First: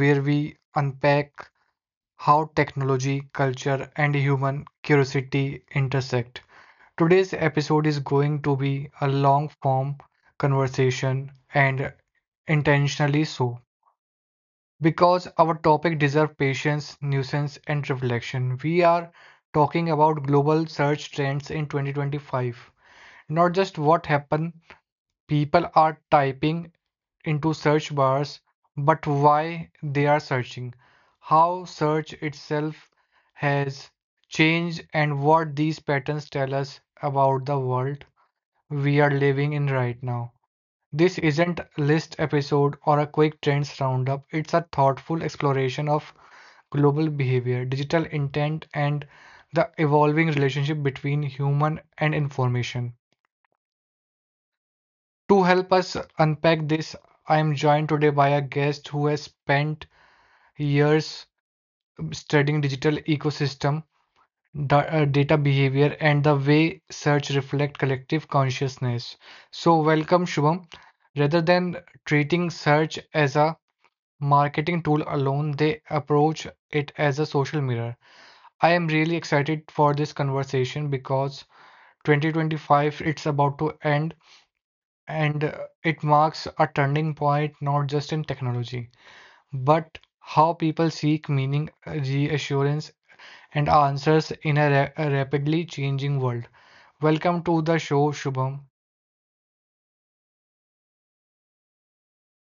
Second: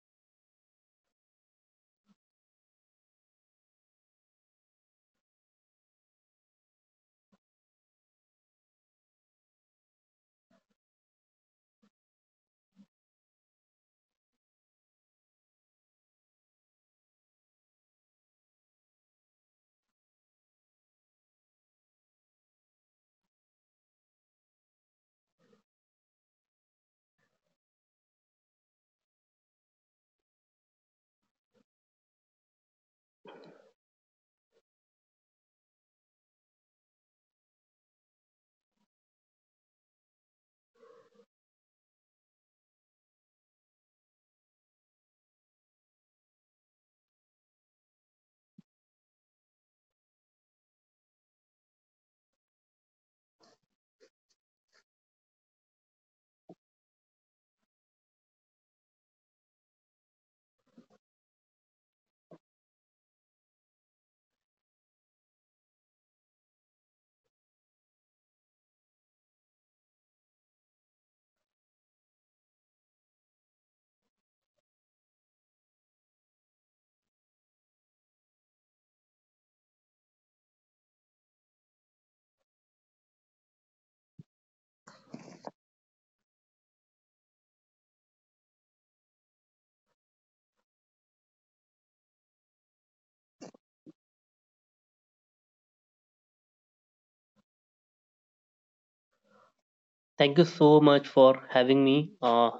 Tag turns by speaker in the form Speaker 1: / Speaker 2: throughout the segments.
Speaker 1: where we unpack how technology, culture, and human curiosity intersect. Today's episode is going to be a long form conversation, and intentionally so, because our topic deserves patience, nuisance, and reflection. We are talking about global search trends in 2025. Not just what happened, people are typing into search bars, but why they are searching, how search itself has changed, and what these patterns tell us about the world we are living in right now. This isn't a list episode or a quick trends roundup, it's a thoughtful exploration of global behavior, digital intent, and the evolving relationship between human and information. To help us unpack this, I am joined today by a guest who has spent years studying digital ecosystem, data behavior, and the way search reflect collective consciousness. So, welcome, Shubham. Rather than treating search as a marketing tool alone, they approach it as a social mirror. I am really excited for this conversation because 2025 it's about to end, and it marks a turning point, not just in technology but how people seek meaning, reassurance, and answers in a, a rapidly changing world. Welcome to the show, Shubham.
Speaker 2: Thank you so much for having me. Uh,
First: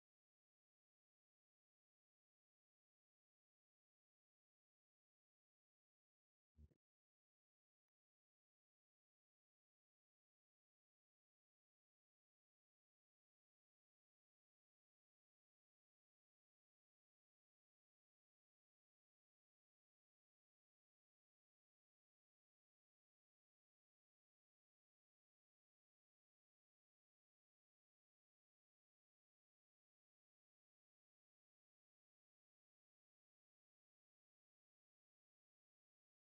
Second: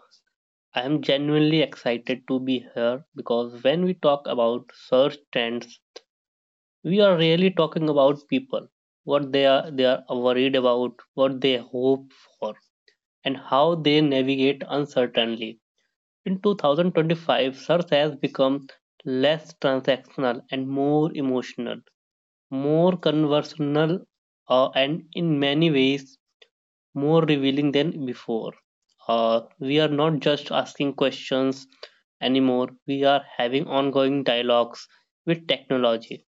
Speaker 2: I am genuinely excited to be here because when we talk about search trends, we are really talking about people, what they are worried about, what they hope for, and how they navigate uncertainly. In 2025, search has become less transactional and more emotional, more conversational, and in many ways more revealing than before. We are not just asking questions anymore, we are having ongoing dialogues with technology.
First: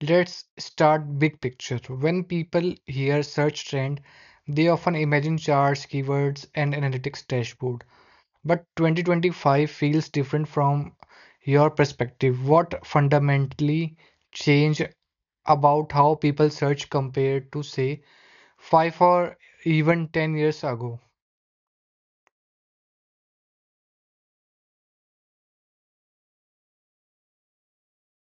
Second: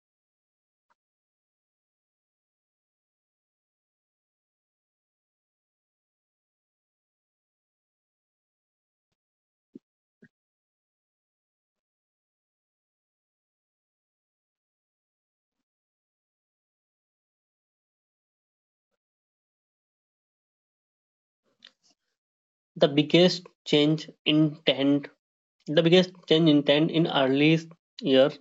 Speaker 1: Let's start big picture. When people hear search trend, they often imagine charts, keywords, and analytics dashboard. But 2025 feels different. From your perspective, what fundamentally changed about how people search compared to, say, 5 or even 10 years ago?
Speaker 2: The biggest change intent, the biggest change intent in early years,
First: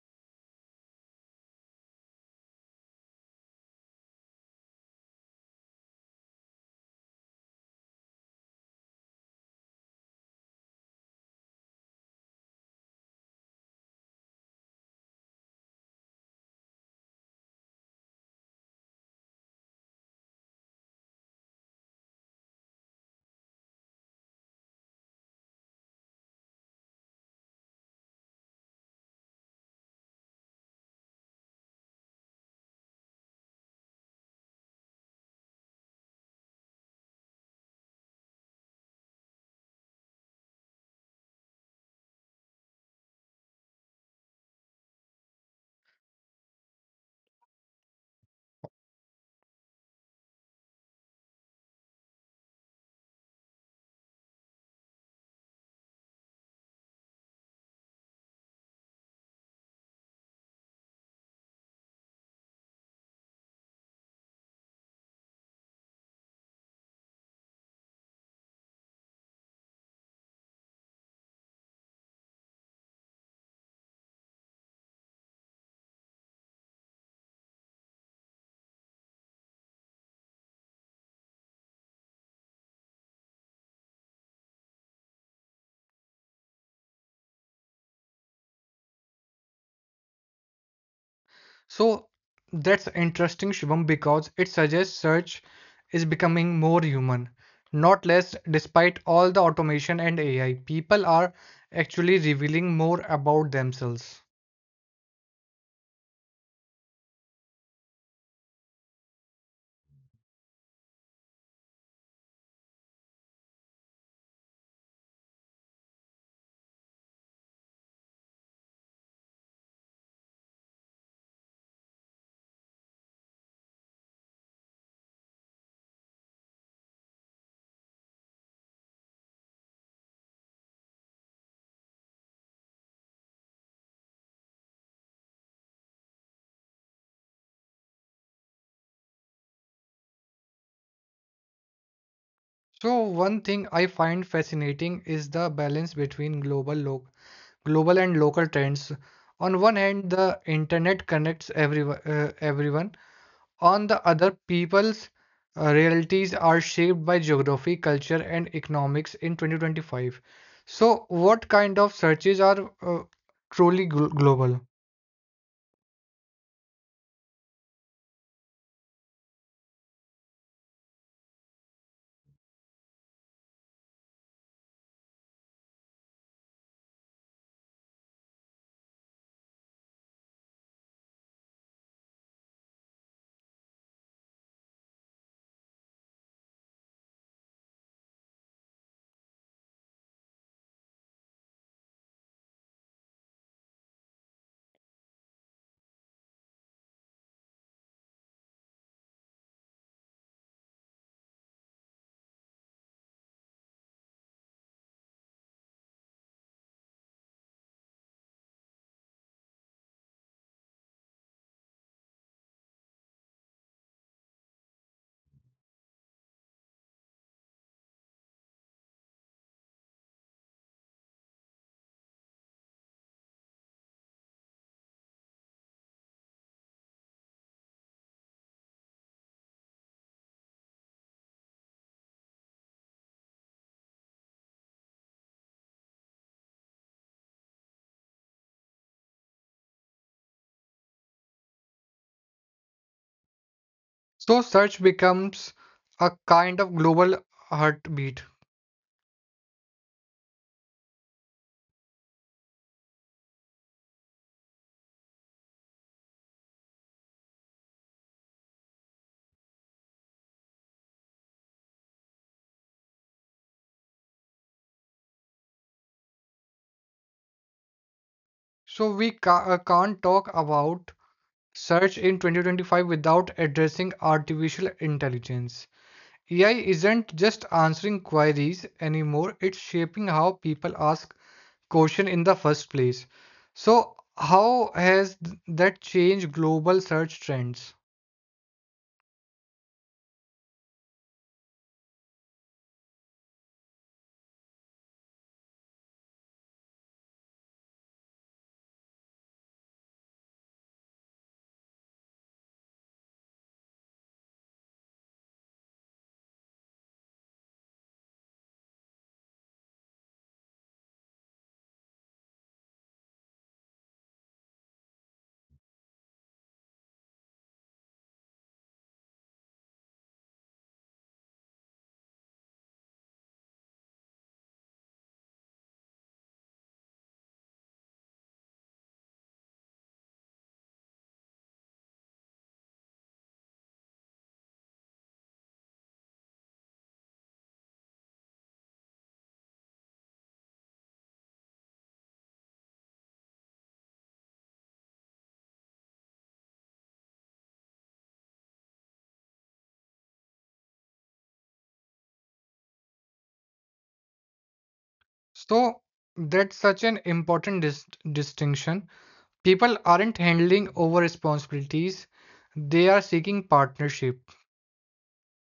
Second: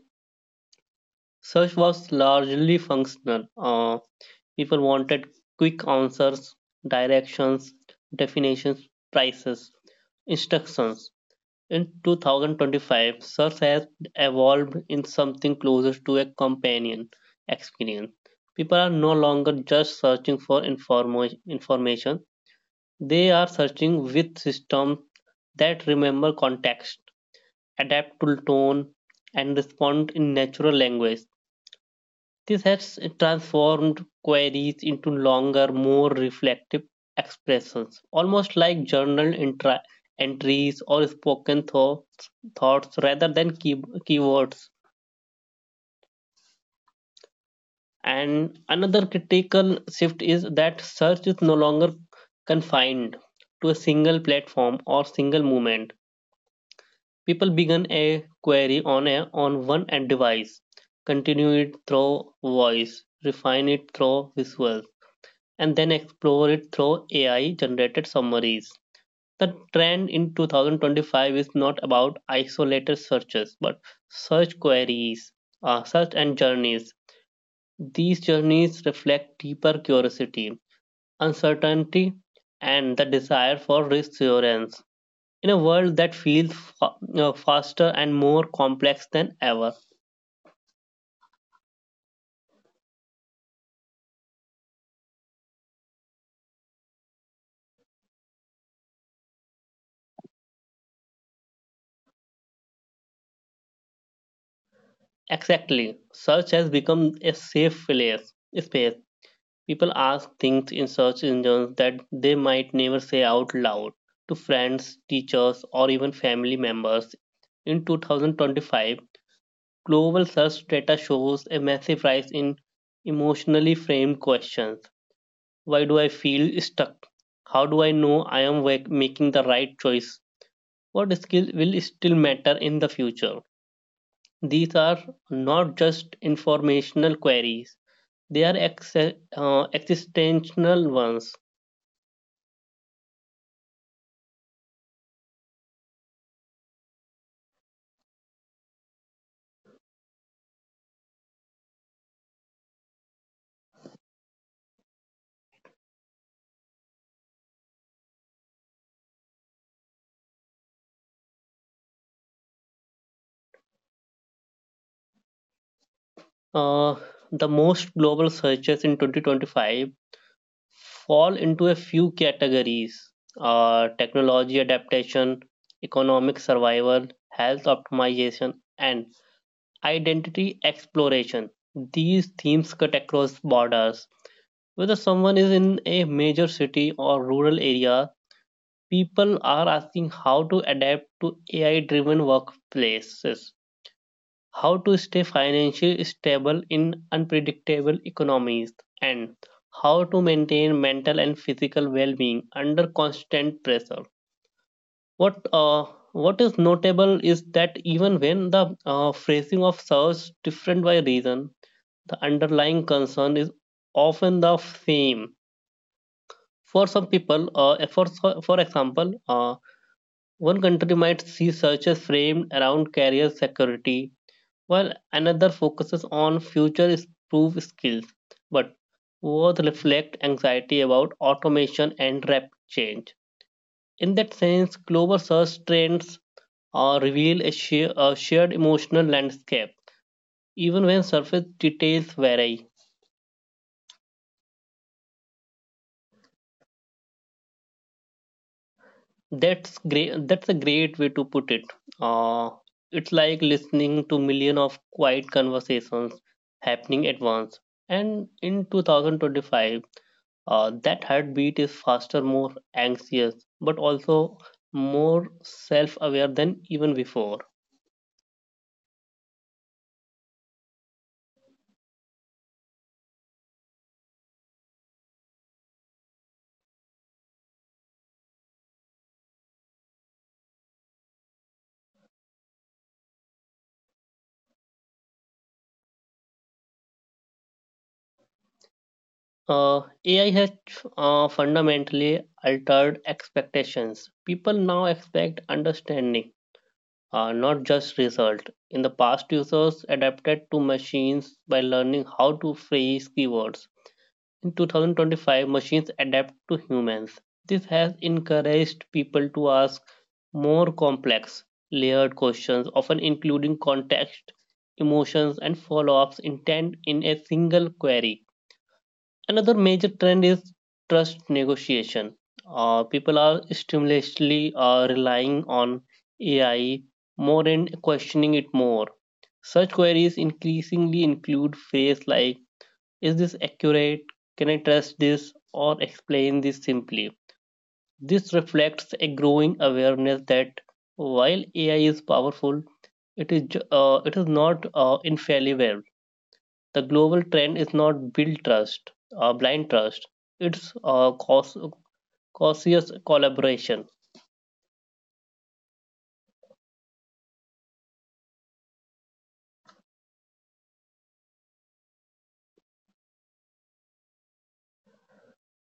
Speaker 2: search was largely functional. People wanted quick answers, directions, definitions, prices, instructions. In 2025, search has evolved in something closer to a companion experience. People are no longer just searching for information, they are searching with systems that remember context, adapt to tone, and respond in natural language. This has transformed queries into longer, more reflective expressions, almost like journal entries or spoken thoughts, thoughts rather than keywords. And another critical shift is that search is no longer confined to a single platform or single movement. People begin a query on a on one end device, continue it through voice, refine it through visuals and then explore it through AI generated summaries. The trend in 2025 is not about isolated searches, but search queries, search and journeys. These journeys reflect deeper curiosity, uncertainty, and the desire for reassurance. In a world that feels faster and more complex than ever.
Speaker 1: So that's interesting, Shivam, because it suggests search is becoming more human, not less, despite all the automation and AI. People are actually revealing more about themselves.
Speaker 2: Exactly, search has become a space. People ask things in search engines that they might never say out loud to friends, teachers, or even family members. In 2025, global search data shows a massive rise in emotionally framed questions. Why do I feel stuck? How do I know I am making the right choice? What skills will still matter in the future? These are not just informational queries, they are existential ones.
Speaker 1: So one thing I find fascinating is the balance between global global and local trends. On one hand, the internet connects everyone, everyone. On the other, people's realities are shaped by geography, culture, and economics in 2025. So, what kind of searches are truly global?
Speaker 2: Uh, the most global searches in 2025 fall into a few categories, technology adaptation, economic survival, health optimization, and identity exploration. These themes cut across borders. Whether someone is in a major city or rural area, people are asking how to adapt to AI driven workplaces, how to stay financially stable in unpredictable economies, and how to maintain mental and physical well-being under constant pressure. What uh, what is notable is that even when the phrasing of serves different by reason, the underlying concern is often the same. For some people, for example, One country might see searches framed around career security, while another focuses on future proof skills, but both reflect anxiety about automation and rapid change. In that sense, global search trends a shared emotional landscape, even when surface details vary.
Speaker 1: So, search becomes a kind of global heartbeat.
Speaker 2: That's great. That's a great way to put it. Uh, it's like listening to millions of quiet conversations happening at once. And in 2025, that heartbeat is faster, more anxious, but also more self aware than even before.
Speaker 1: So, can't talk about search in 2025 without addressing artificial intelligence. AI isn't just answering queries anymore, it's shaping how people ask question in the first place. So, how has that changed global search trends?
Speaker 2: AI has fundamentally altered expectations. People now expect understanding, not just result. In the past, users adapted to machines by learning how to phrase keywords. In 2025, machines adapt to humans. This has encouraged people to ask more complex, layered questions, often including context, emotions, and follow ups intent in a single query. Another major trend is trust negotiation. People are stimulantly relying on AI more and questioning it more. Such queries increasingly include phrases like, is this accurate? Can I trust this, or explain this simply? This reflects a growing awareness that while AI is powerful, it is it is not infallible. The global trend is not blind trust. It's cautious collaboration.
Speaker 1: So, that's such an important distinction. People aren't handling over responsibilities, they are seeking partnership.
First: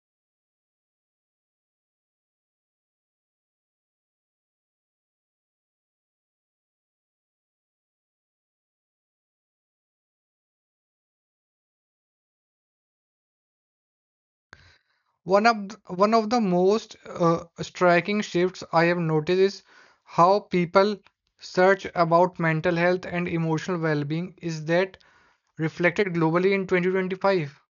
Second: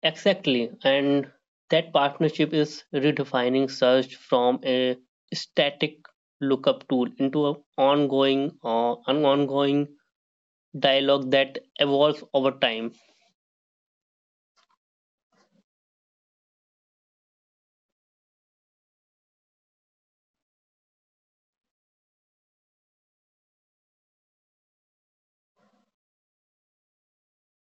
Speaker 2: Exactly, and that partnership is redefining search from a static lookup tool into an ongoing dialogue that evolves over time.
Speaker 1: One of the most striking shifts I have noticed is how people search about mental health and emotional well-being. Is that reflected globally in 2025?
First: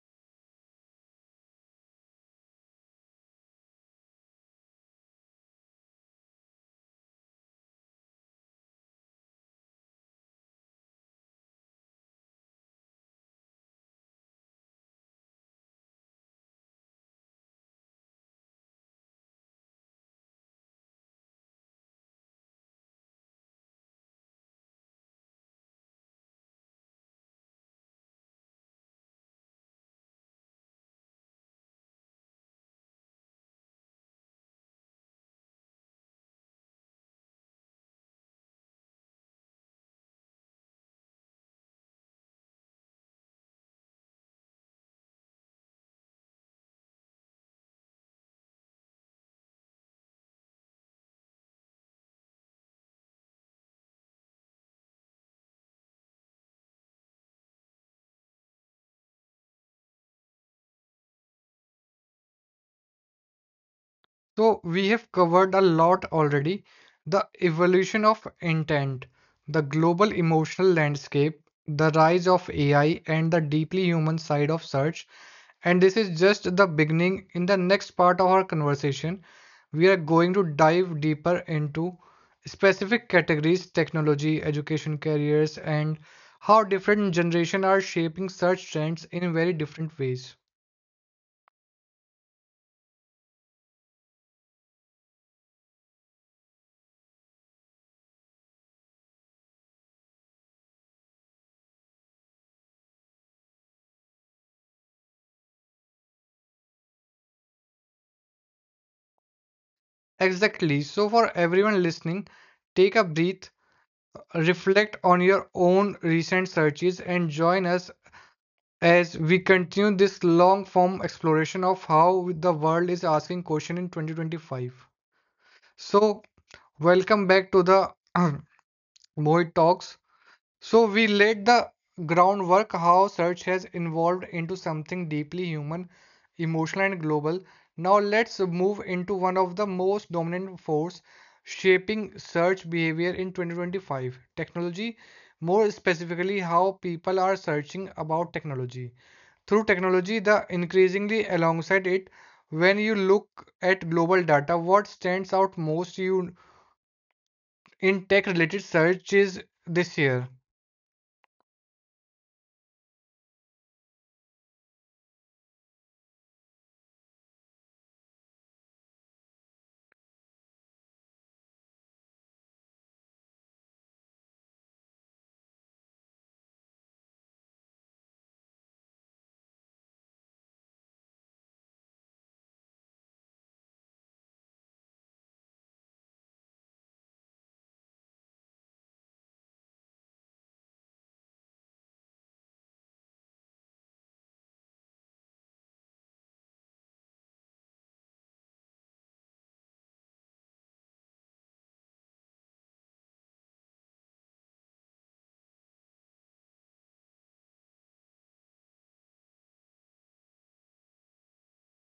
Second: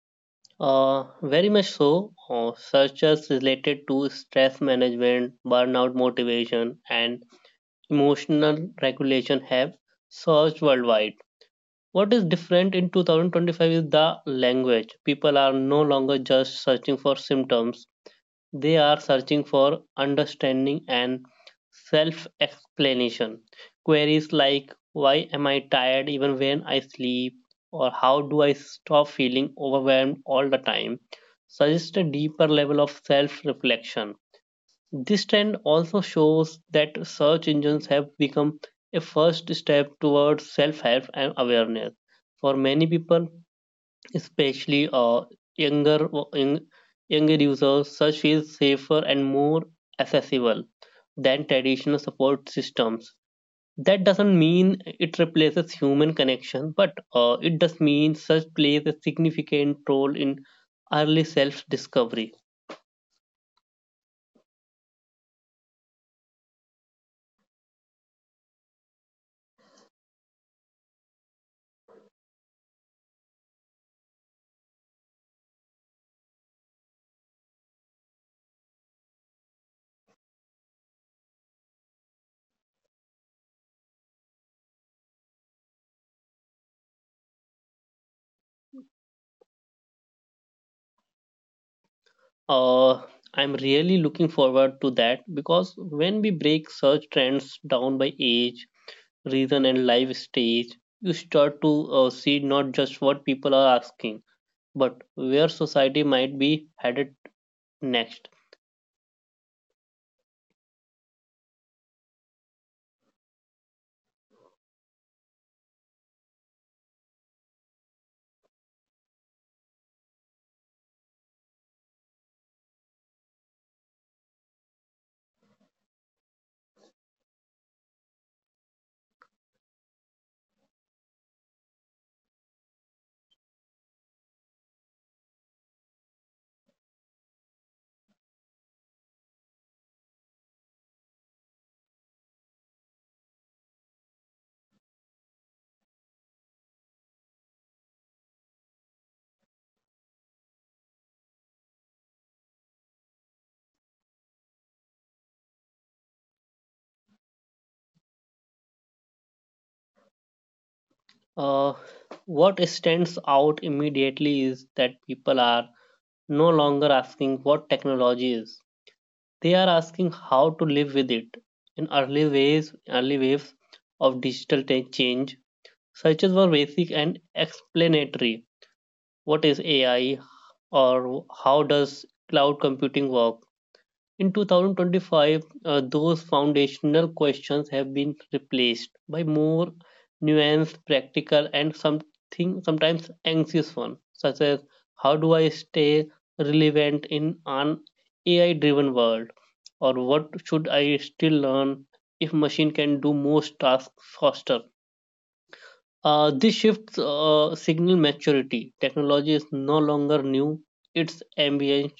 Speaker 2: Very much so. Searches related to stress management, burnout motivation, and emotional regulation have surged worldwide. What is different in 2025 is the language. People are no longer just searching for symptoms, they are searching for understanding and self explanation. Queries like, why am I tired even when I sleep? Or how do I stop feeling overwhelmed all the time? Suggest a deeper level of self reflection. This trend also shows that search engines have become a first step towards self help and awareness. For many people, especially younger young- younger users, such is safer and more accessible than traditional support systems. That doesn't mean it replaces human connection, but it does mean such plays a significant role in early self-discovery.
Speaker 1: So, we have covered a lot already: the evolution of intent, the global emotional landscape, the rise of AI, and the deeply human side of search. And this is just the beginning. In the next part of our conversation, we are going to dive deeper into specific categories: technology, education, careers, and how different generations are shaping search trends in very different ways.
Speaker 2: Uh, I'm really looking forward to that because when we break search trends down by age, reason, and life stage, you start to see not just what people are asking but where society might be headed next.
Speaker 1: Exactly. So, for everyone listening, take a breath, reflect on your own recent searches, and join us as we continue this long form exploration of how the world is asking questions in 2025. So, welcome back to the Mohit Talks. So we laid the groundwork: how search has evolved into something deeply human, emotional, and global. Now let's move into one of the most dominant force shaping search behavior in 2025, technology, more specifically how people are searching about technology. Through technology, the increasingly alongside it, when you look at global data, what stands out most you in tech related searches this year?
Speaker 2: Uh, what stands out immediately is that people are no longer asking what technology is. They are asking how to live with it. In early waves of digital tech change, searches were basic and explanatory. What is AI, or how does cloud computing work? In 2025, those foundational questions have been replaced by more nuanced, practical, and something sometimes anxious ones, such as how do I stay relevant in an AI-driven world, or what should I still learn if machine can do most tasks faster? This shifts signal maturity. Technology is no longer new; it's ambient,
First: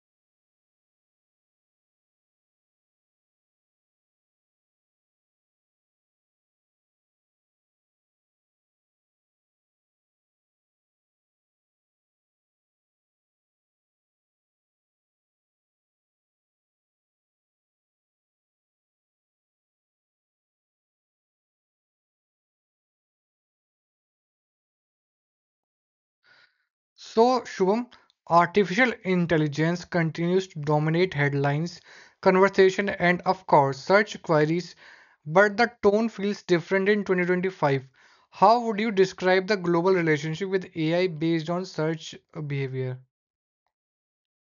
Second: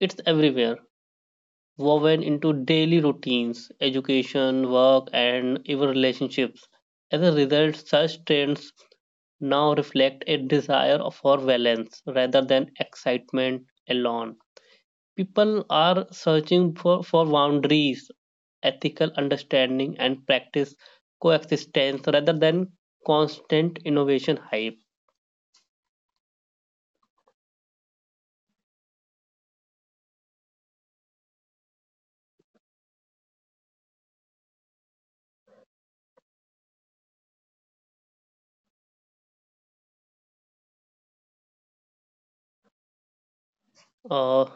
Speaker 2: it's everywhere woven into daily routines, education, work, and even relationships. As a result, such trends now reflect a desire for balance rather than excitement alone. People are searching for boundaries, ethical understanding, and practice coexistence rather than constant innovation hype.
Speaker 1: So, Shubham, artificial intelligence continues to dominate headlines, conversation, and of course, search queries, but the tone feels different in 2025. How would you describe the global relationship with AI based on search behavior?
Speaker 2: Uh,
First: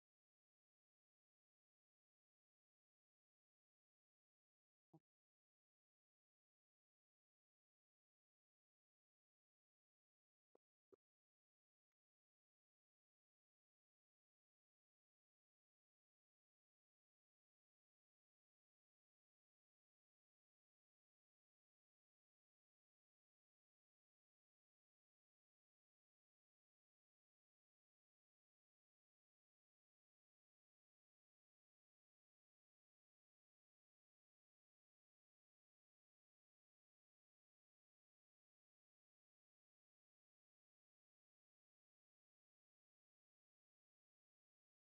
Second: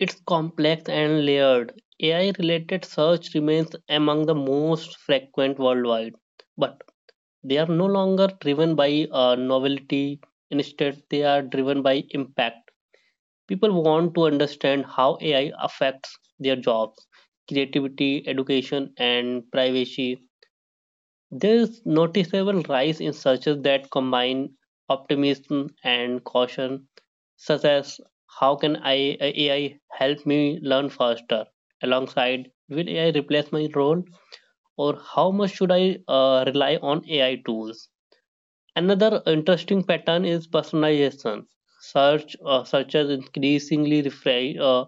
Speaker 2: It's complex and layered. AI related search remains among the most frequent worldwide, but they are no longer driven by novelty. Instead, they are driven by impact. People want to understand how AI affects their jobs, creativity, education, and privacy. There is noticeable rise in searches that combine optimism and caution such as how can AI help me learn faster, alongside will AI replace my role, or how much should I rely on AI tools? Another interesting pattern is personalization. Searches increasingly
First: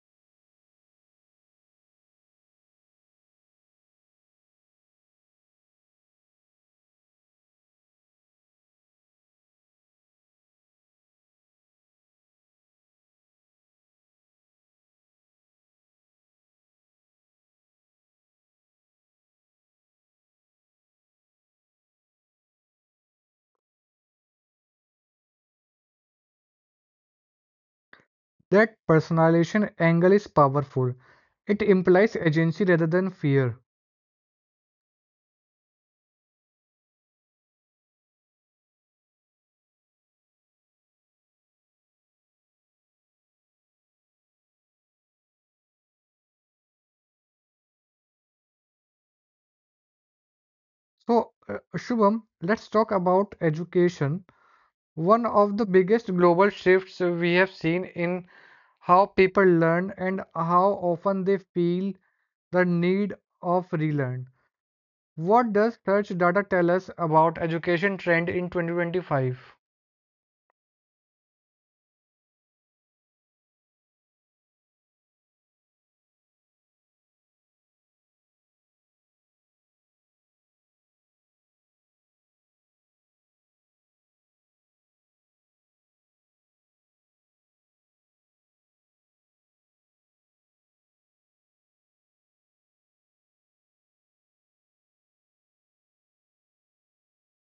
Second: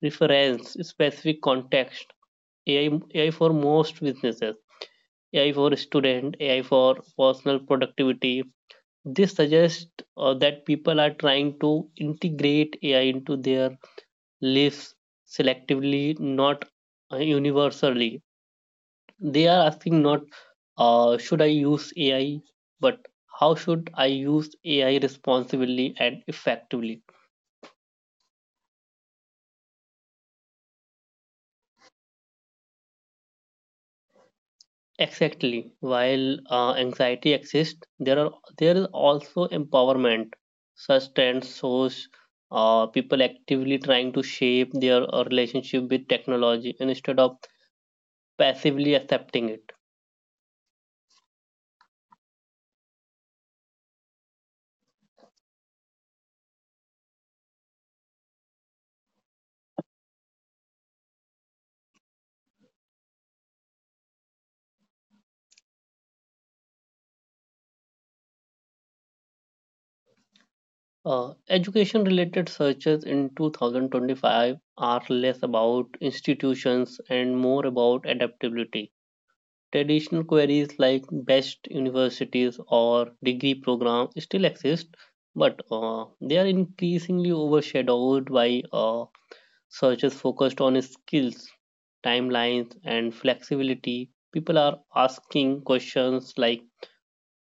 Speaker 2: reference specific context. AI for most businesses, AI for student, AI for personal productivity. This suggests that people are trying to integrate AI into their lives selectively, not universally. They are asking not should I use AI, but how should I use AI responsibly and effectively?
Speaker 1: That personalization angle is powerful. It implies agency rather than fear.
Speaker 2: Exactly. While anxiety exists, there is also empowerment. Such trends shows people actively trying to shape their relationship with technology instead of passively accepting it.
Speaker 1: So, Shubham, let's talk about education. One of the biggest global shifts we have seen in how people learn and how often they feel the need of relearn. What does search data tell us about education trend in 2025?
Speaker 2: Education related searches in 2025 are less about institutions and more about adaptability. Traditional queries like best universities or degree program still exist, but they are increasingly overshadowed by searches focused on skills, timelines, and flexibility. People are asking questions like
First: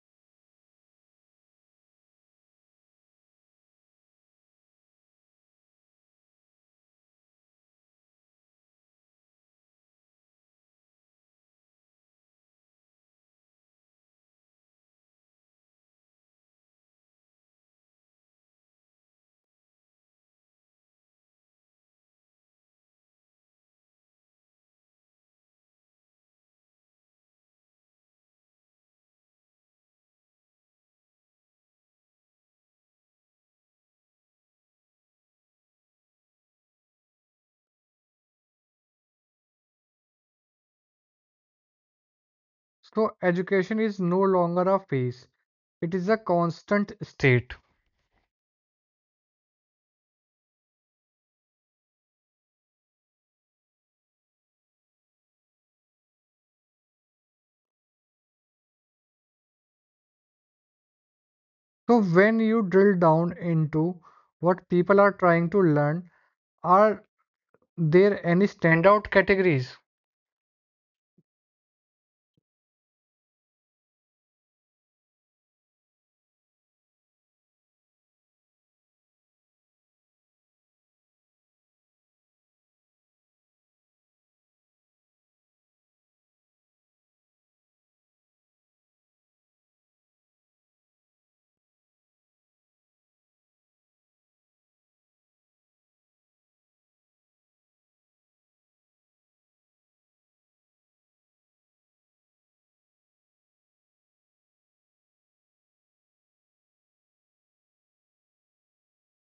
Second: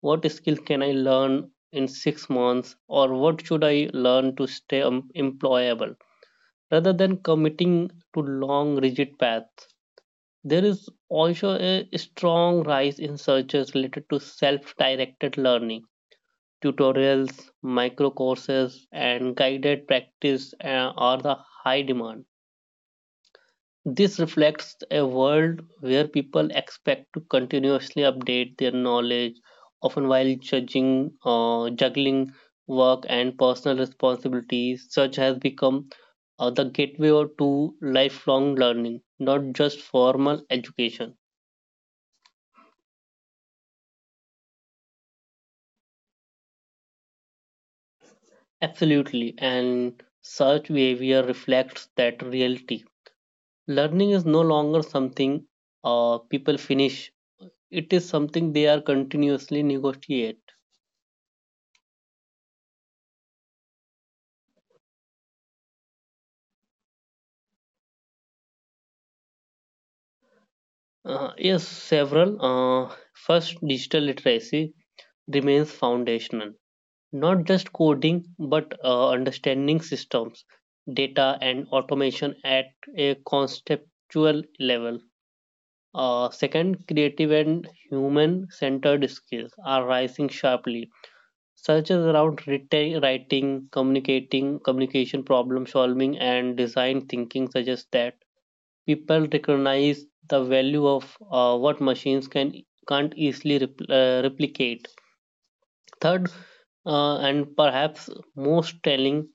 Speaker 2: what skill can I learn in 6 months, or what should I learn to stay employable? Rather than committing to long, rigid paths, there is also a strong rise in searches related to self directed learning. Tutorials, micro courses, and guided practice are the high demand. This reflects a world where people expect to continuously update their knowledge, often while juggling work and personal responsibilities. Search has become the gateway to lifelong learning, not just formal education.
Speaker 1: So education is no longer a phase. It is a constant state.
Speaker 2: Absolutely, and such behavior reflects that reality. Learning is no longer something people finish, it is something they are continuously negotiate.
Speaker 1: So when you drill down into what people are trying to learn, are there any standout categories?
Speaker 2: Yes, several. First, digital literacy remains foundational. Not just coding, but understanding systems, data, and automation at a conceptual level. Second, creative and human centered skills are rising sharply, such as around writing, communication problem solving, and design thinking, such as that people recognize the value of what machines can't easily replicate. Third, and perhaps most telling,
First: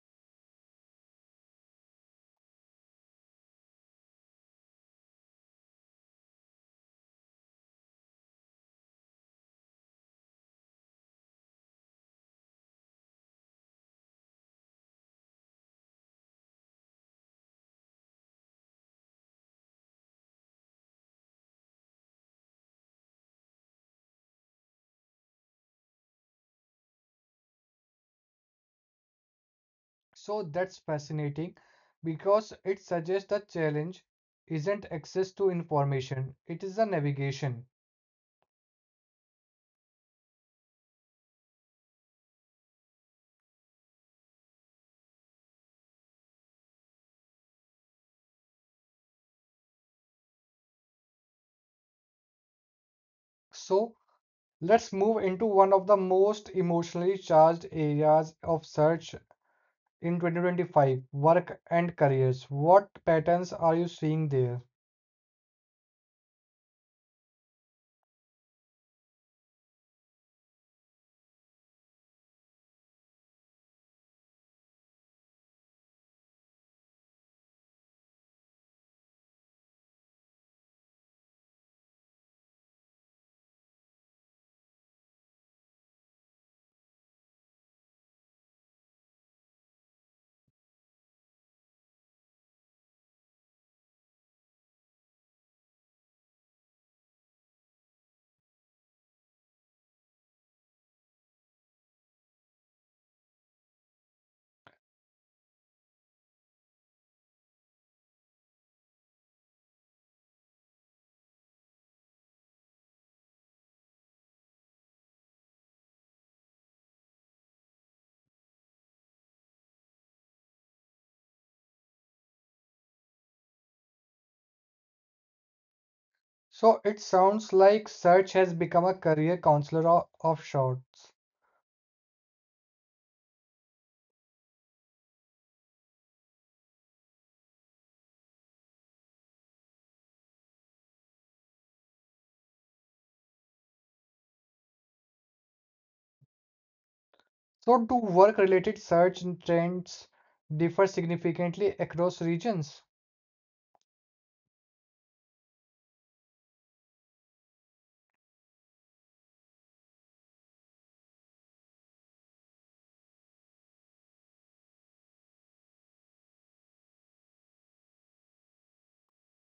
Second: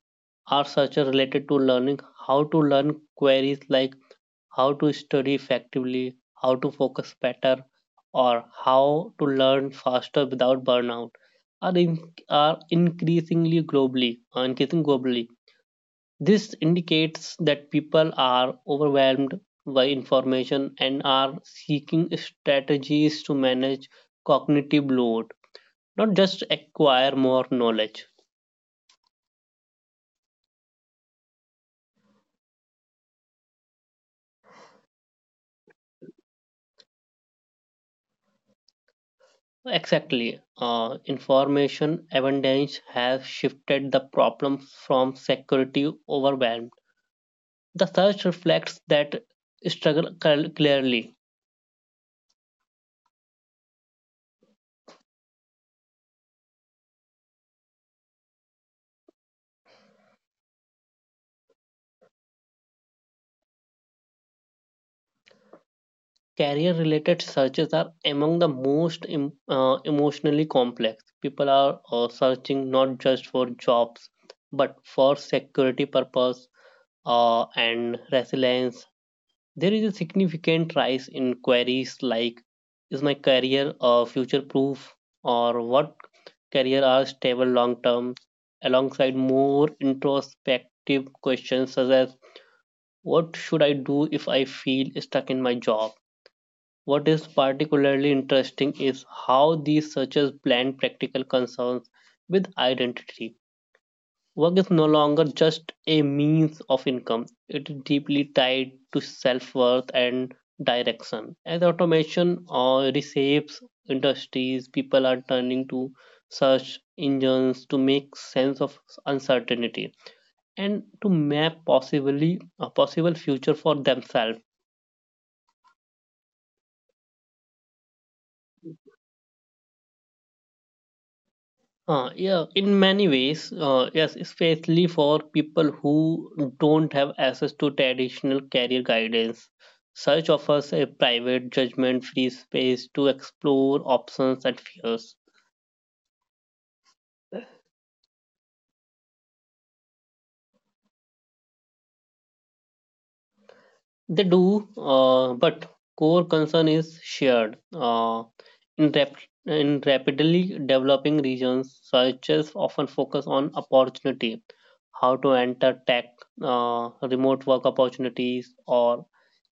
Speaker 2: are such are related to learning how to learn, queries like how to study effectively, how to focus better, or how to learn faster without burnout are in, are increasing globally. This indicates that people are overwhelmed by information and are seeking strategies to manage cognitive load, not just acquire more knowledge.
Speaker 1: So that's fascinating because it suggests the challenge isn't access to information, it is the navigation.
Speaker 2: Exactly. Information abundance has shifted the problem from security overwhelmed. The search reflects that struggle clearly.
Speaker 1: So let's move into one of the most emotionally charged areas of search in 2025, work and careers. What patterns are you seeing there?
Speaker 2: Career related searches are among the most emotionally complex. People are searching not just for jobs but for security purpose and resilience. There is a significant rise in queries like is my career future proof, or what career are stable long term, alongside more introspective questions such as what should I do if I feel stuck in my job? What is particularly interesting is how these searches blend practical concerns with identity. Work is no longer just a means of income, it is deeply tied to self worth and direction. As automation reshapes industries, people are turning to search engines to make sense of uncertainty and to map possibly a possible future for themselves.
Speaker 1: So it sounds like search has become a career counselor of sorts.
Speaker 2: Yeah, in many ways, yes, especially for people who don't have access to traditional career guidance. Search offers a private, judgment free space to explore options and fears.
Speaker 1: So do work related search trends differ significantly across regions?
Speaker 2: They do, but core concern is shared. In rapidly developing regions, searches often focus on opportunity, how to enter tech, remote work opportunities, or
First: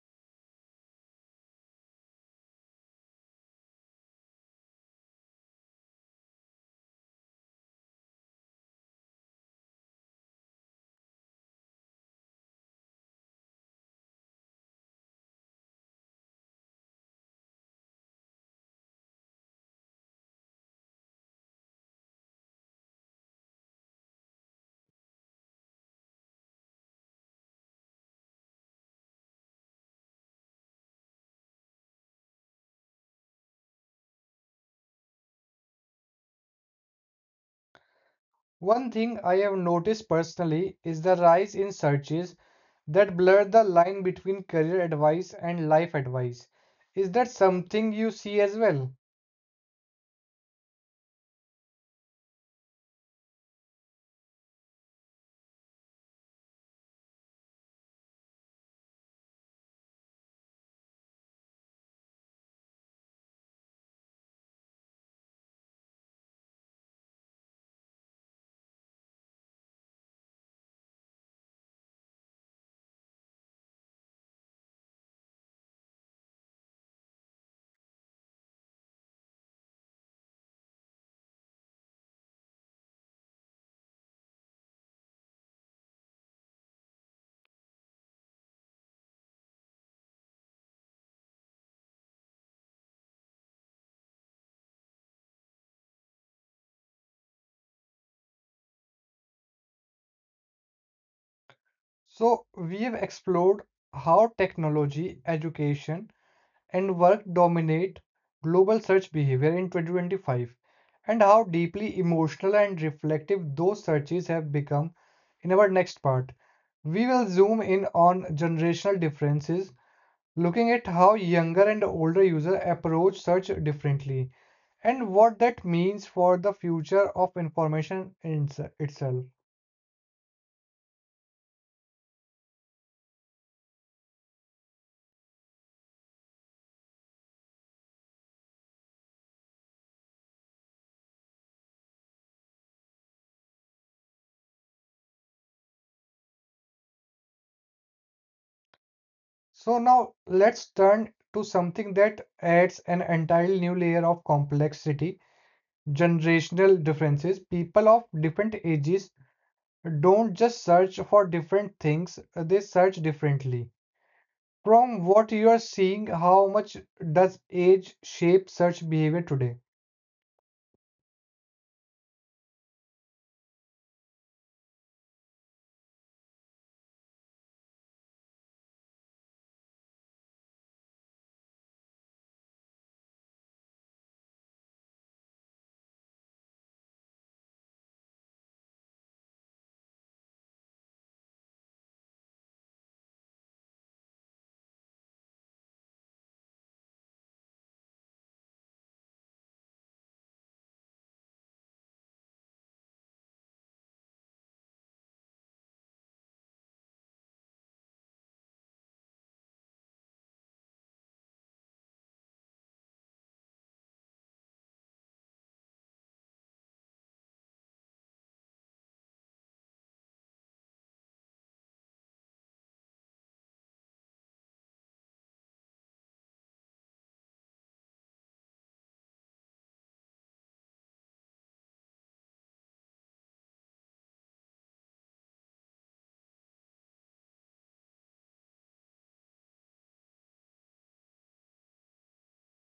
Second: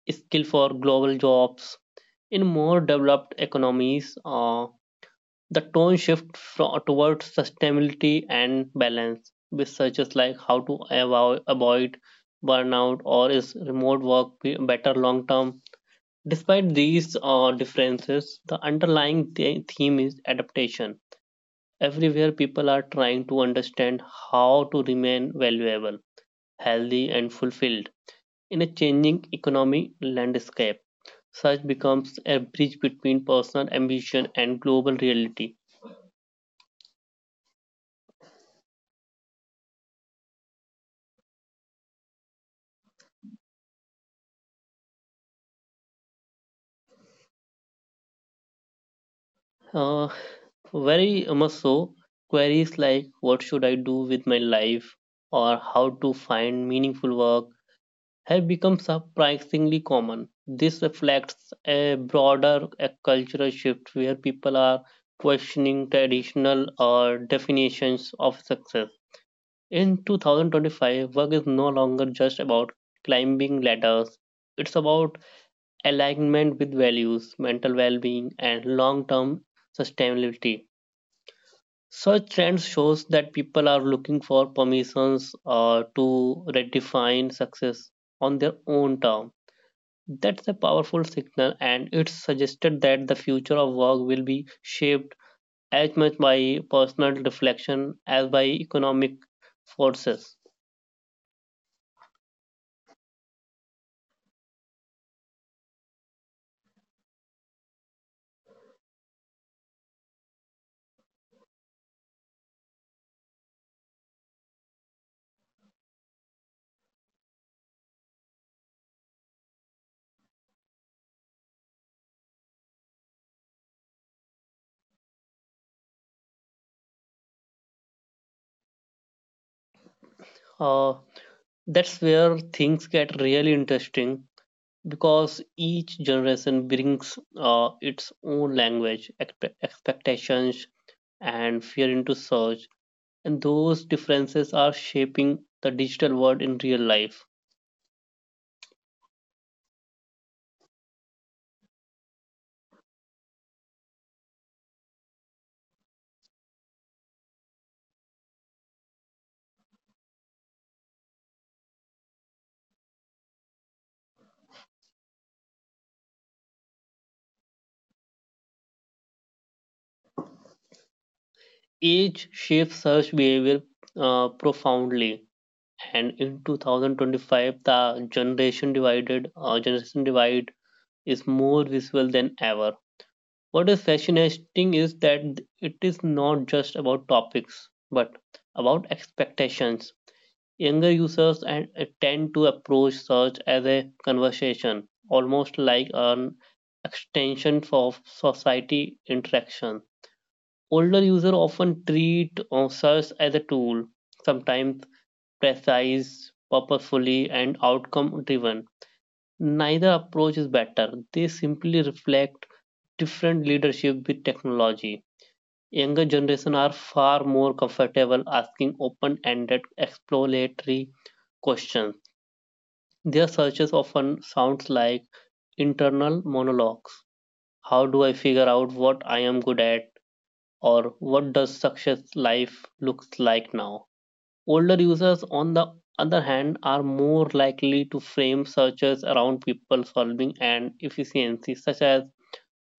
Speaker 2: skill for global jobs. In more developed economies, the tone shifts towards sustainability and balance, with searches like how to avoid burnout or is remote work better long term. Despite these differences, the underlying theme is adaptation. Everywhere, people are trying to understand how to remain valuable, healthy, and fulfilled in a changing economy landscape. Such becomes a bridge between personal ambition and global reality.
Speaker 1: One thing I have noticed personally is the rise in searches that blur the line between career advice and life advice. Is that something you see as well?
Speaker 2: Uh, Very much so, queries like what should I do with my life or how to find meaningful work have become surprisingly common. This reflects a broader cultural shift where people are questioning traditional or definitions of success. In 2025, work is no longer just about climbing ladders. It's about alignment with values, mental well-being, and long-term sustainability. Such trends shows that people are looking for permissions to redefine success on their own term. That's a powerful signal, and it's suggested that the future of work will be shaped as much by personal reflection as by economic forces.
Speaker 1: So, we have explored how technology, education, and work dominate global search behavior in 2025, and how deeply emotional and reflective those searches have become. In our next part, we will zoom in on generational differences, looking at how younger and older users approach search differently and what that means for the future of information in itself.
Speaker 2: Uh, that's where things get really interesting because each generation brings its own language, expectations, and fear into search, and those differences are shaping the digital world in real life.
Speaker 1: So now let's turn to something that adds an entirely new layer of complexity, generational differences. People of different ages don't just search for different things, they search differently. From what you are seeing, how much does age shape search behavior today?
Speaker 2: Age shapes search behavior profoundly, and in 2025, the generation divide is more visible than ever. What is fascinating is that it is not just about topics, but about expectations. Younger users and tend to approach search as a conversation, almost like an extension of society interaction. Older users often treat search as a tool, sometimes precise, purposefully, and outcome driven. Neither approach is better, they simply reflect different leadership with technology. Younger generation are far more comfortable asking open-ended exploratory questions. Their searches often sounds like internal monologues. How do I figure out what I am good at, or what does success life looks like now? Older users on the other hand are more likely to frame searches around people solving and efficiency, such as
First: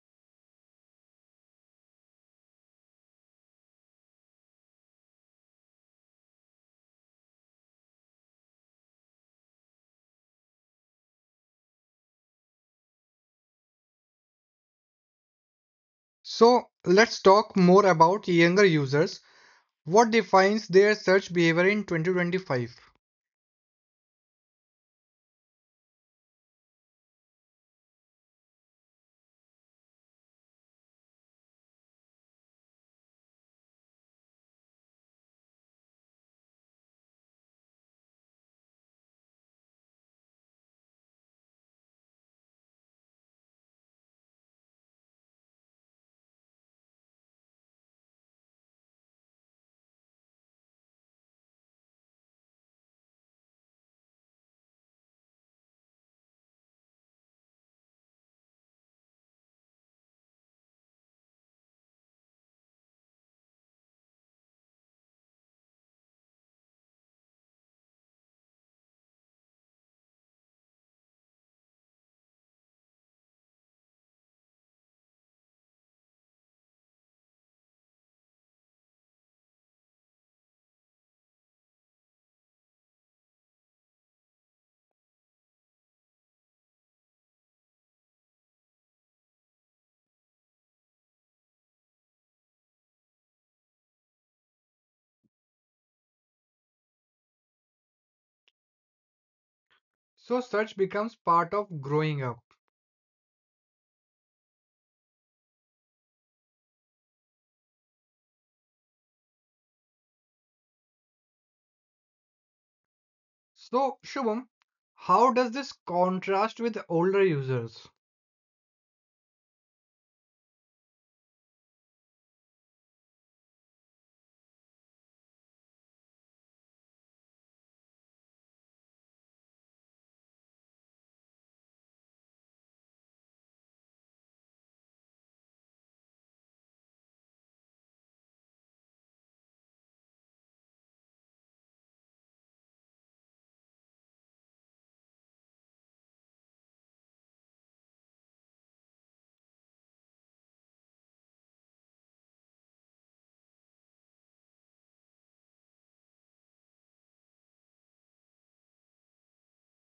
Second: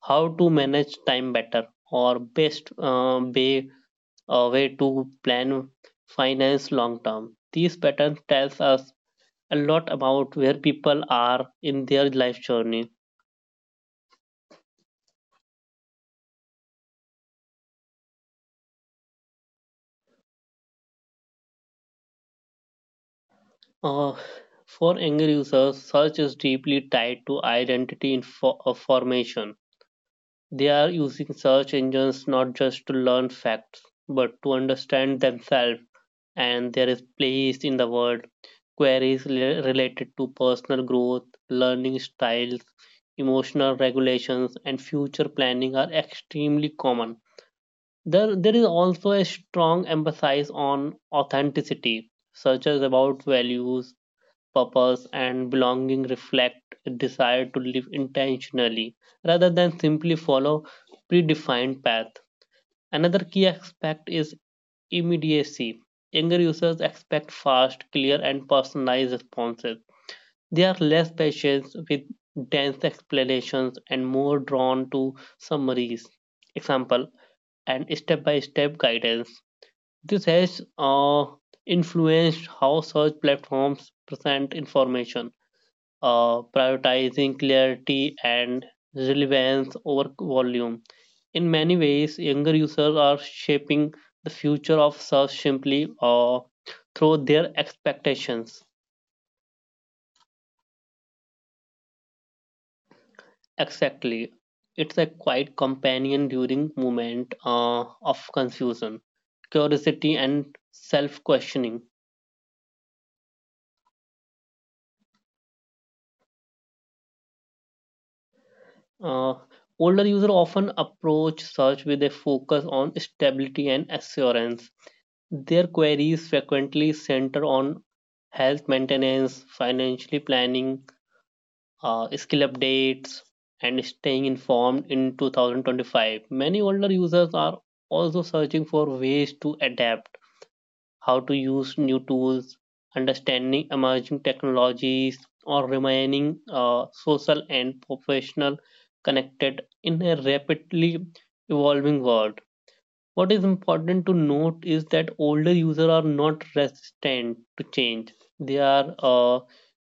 Speaker 2: how to manage time better or best way to plan finance long term. These patterns tells us a lot about where people are in their life journey.
Speaker 1: So let's talk more about younger users. What defines their search behavior in 2025?
Speaker 2: Uh, for younger users, search is deeply tied to identity formation. They are using search engines not just to learn facts, but to understand themselves and their place in the world. Queries related to personal growth, learning styles, emotional regulations, and future planning are extremely common. There is also a strong emphasis on authenticity, such as about values, purpose, and belonging reflect a desire to live intentionally rather than simply follow predefined path. Another key aspect is immediacy. Younger users expect fast, clear, and personalized responses. They are less patient with dense explanations and more drawn to summaries. Example and step-by-step guidance, this has influenced how search platforms present information, prioritizing clarity and relevance over volume. In many ways, younger users are shaping the future of search simply through their expectations.
Speaker 1: So search becomes part of growing up.
Speaker 2: Exactly. It's a quiet companion during moment of confusion, curiosity, and self-questioning.
Speaker 1: So Shubham, how does this contrast with older users?
Speaker 2: Uh, Older users often approach search with a focus on stability and assurance. Their queries frequently center on health maintenance, financially planning, skill updates, and staying informed in 2025. Many older users are also searching for ways to adapt, how to use new tools, understanding emerging technologies, or remaining social and professional connected in a rapidly evolving world. What is important to note is that older users are not resistant to change. They are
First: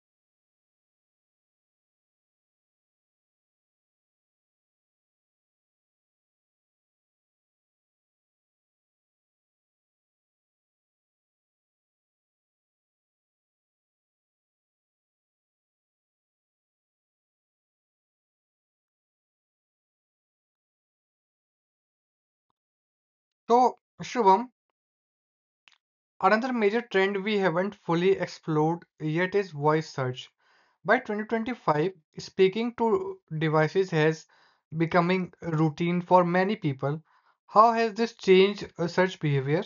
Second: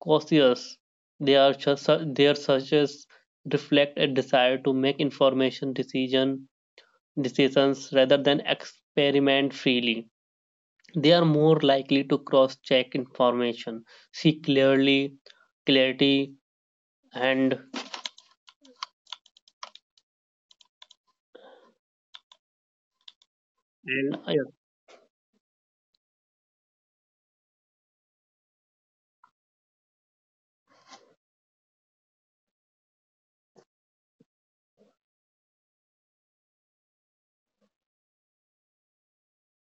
Speaker 2: cautious. They are just, their searches reflect a desire to make information decisions rather than experiment freely. They are more likely to cross check information, see clearly, clarity, and
Speaker 1: So
Speaker 2: and
Speaker 1: Shubham, another major trend we haven't fully explored yet is voice search. By 2025, speaking to devices has becoming routine for many people. How has this changed search behavior?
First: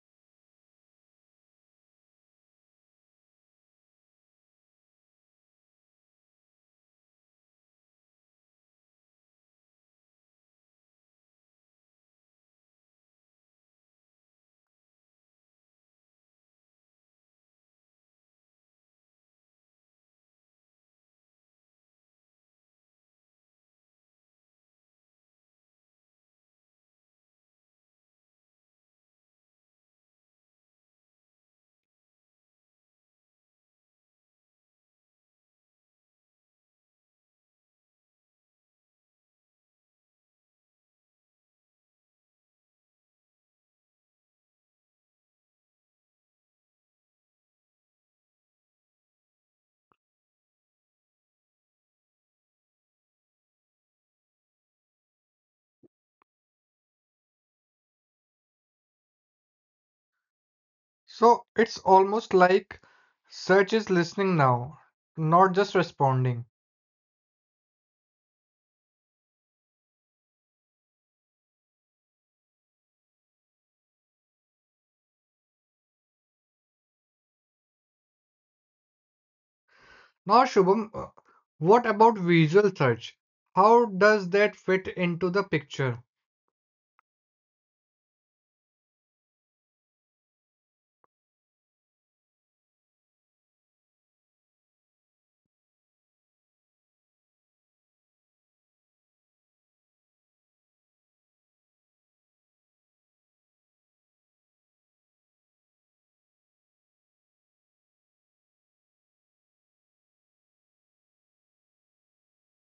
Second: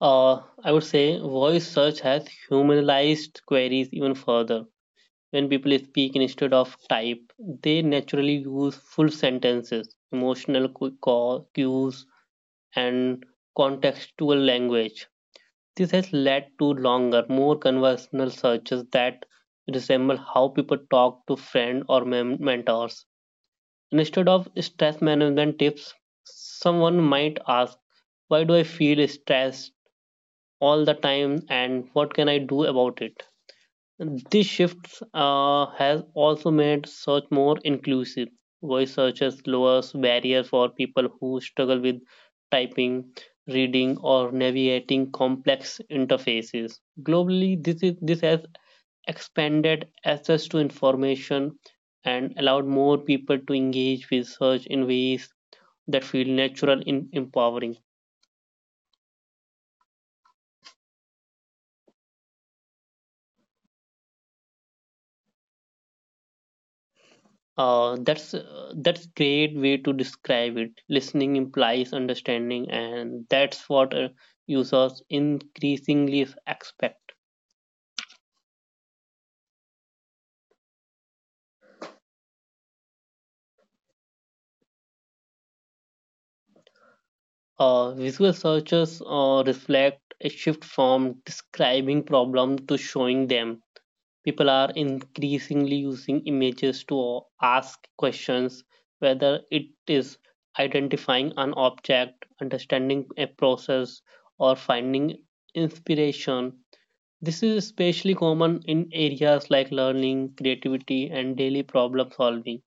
Speaker 2: I would say voice search has humanized queries even further. When people speak instead of type, they naturally use full sentences, emotional cues, and contextual language. This has led to longer, more conversational searches that resemble how people talk to friends or mentors. Instead of stress management tips, someone might ask, why do I feel stressed all the time and what can I do about it? This shift has also made search more inclusive. Voice searches lowers barriers for people who struggle with typing, reading, or navigating complex interfaces. Globally, this has expanded access to information and allowed more people to engage with search in ways that feel natural and empowering.
Speaker 1: So it's almost like search is listening now, not just responding.
Speaker 2: That's great way to describe it. Listening implies understanding, and that's what users increasingly expect.
Speaker 1: Now, Shubham, what about visual search? How does that fit into the picture?
Speaker 2: Visual searches reflect a shift from describing problems to showing them. People are increasingly using images to ask questions, whether it is identifying an object, understanding a process, or finding inspiration. This is especially common in areas like learning, creativity, and daily problem solving.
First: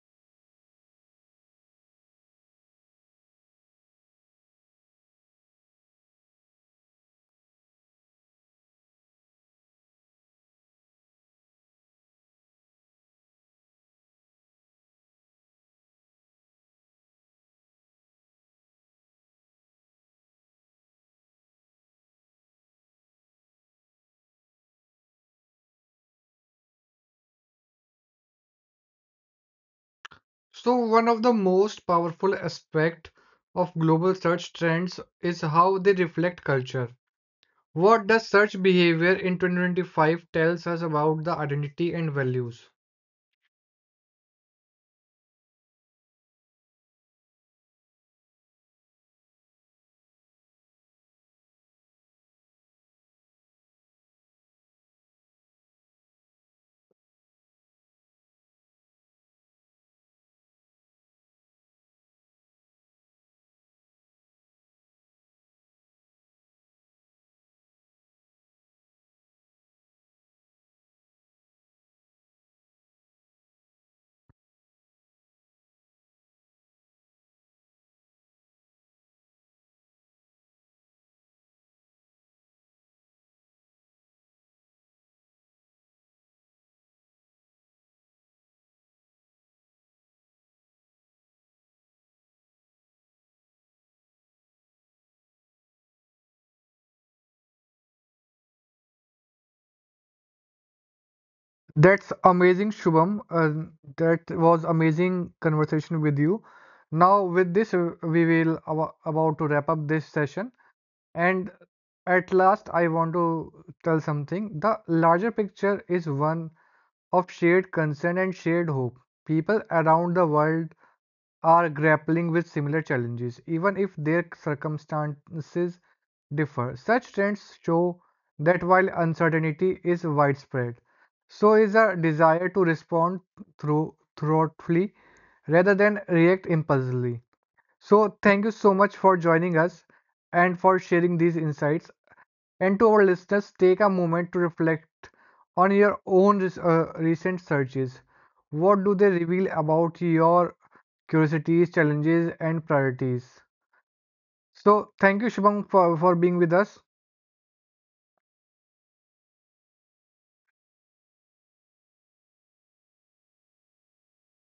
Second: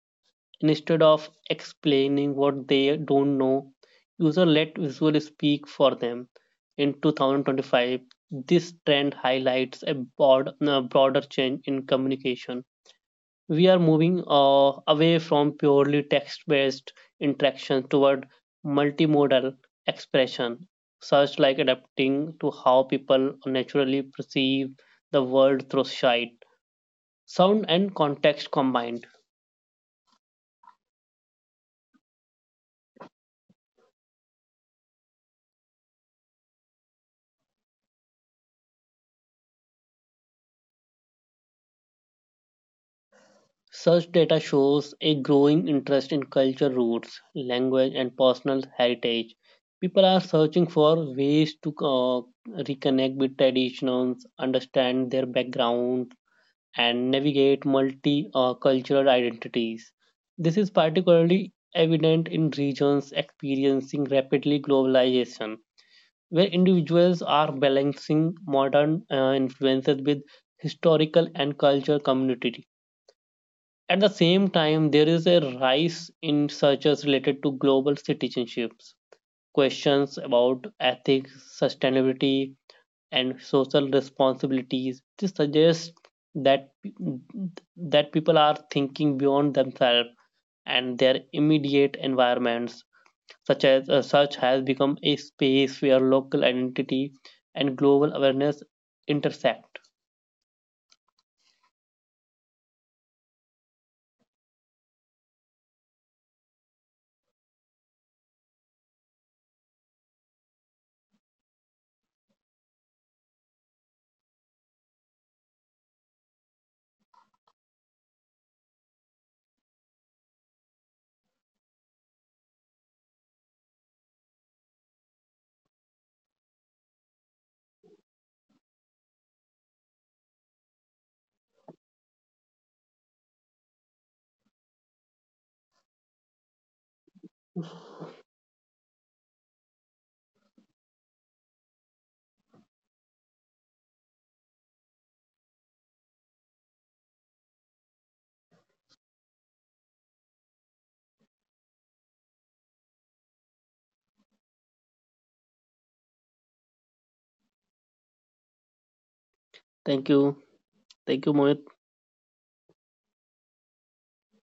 Speaker 2: Instead of explaining what they don't know, user let visual speak for them. In 2025, this trend highlights a broader change in communication. We are moving away from purely text based interaction toward multimodal expression, such like adapting to how people naturally perceive the world through sight, sound, and context combined.
Speaker 1: So one of the most powerful aspect of global search trends is how they reflect culture. What does search behavior in 2025 tells us about the identity and values?
Speaker 2: Such data shows a growing interest in culture roots, language, and personal heritage. People are searching for ways to reconnect with traditions, understand their background, and navigate multi cultural identities. This is particularly evident in regions experiencing rapidly globalization, where individuals are balancing modern influences with historical and cultural community. At the same time, there is a rise in searches related to global citizenships, questions about ethics, sustainability, and social responsibilities. This suggests that that people are thinking beyond themselves and their immediate environments. Such has become a space where local identity and global awareness intersect.
Speaker 1: That's amazing, Shubham. That was amazing conversation with you. Now, with this, we will about to wrap up this session. And at last, I want to tell something. The larger picture is one of shared concern and shared hope. People around the world are grappling with similar challenges, even if their circumstances differ. Such trends show that while uncertainty is widespread, so is a desire to respond through thoughtfully rather than react impulsively. So, thank you so much for joining us and for sharing these insights. And to our listeners, take a moment to reflect on your own recent searches. What do they reveal about your curiosities, challenges, and priorities? So, thank you, Shubham, for being with us.
Speaker 2: Thank you. Thank you, Mohit.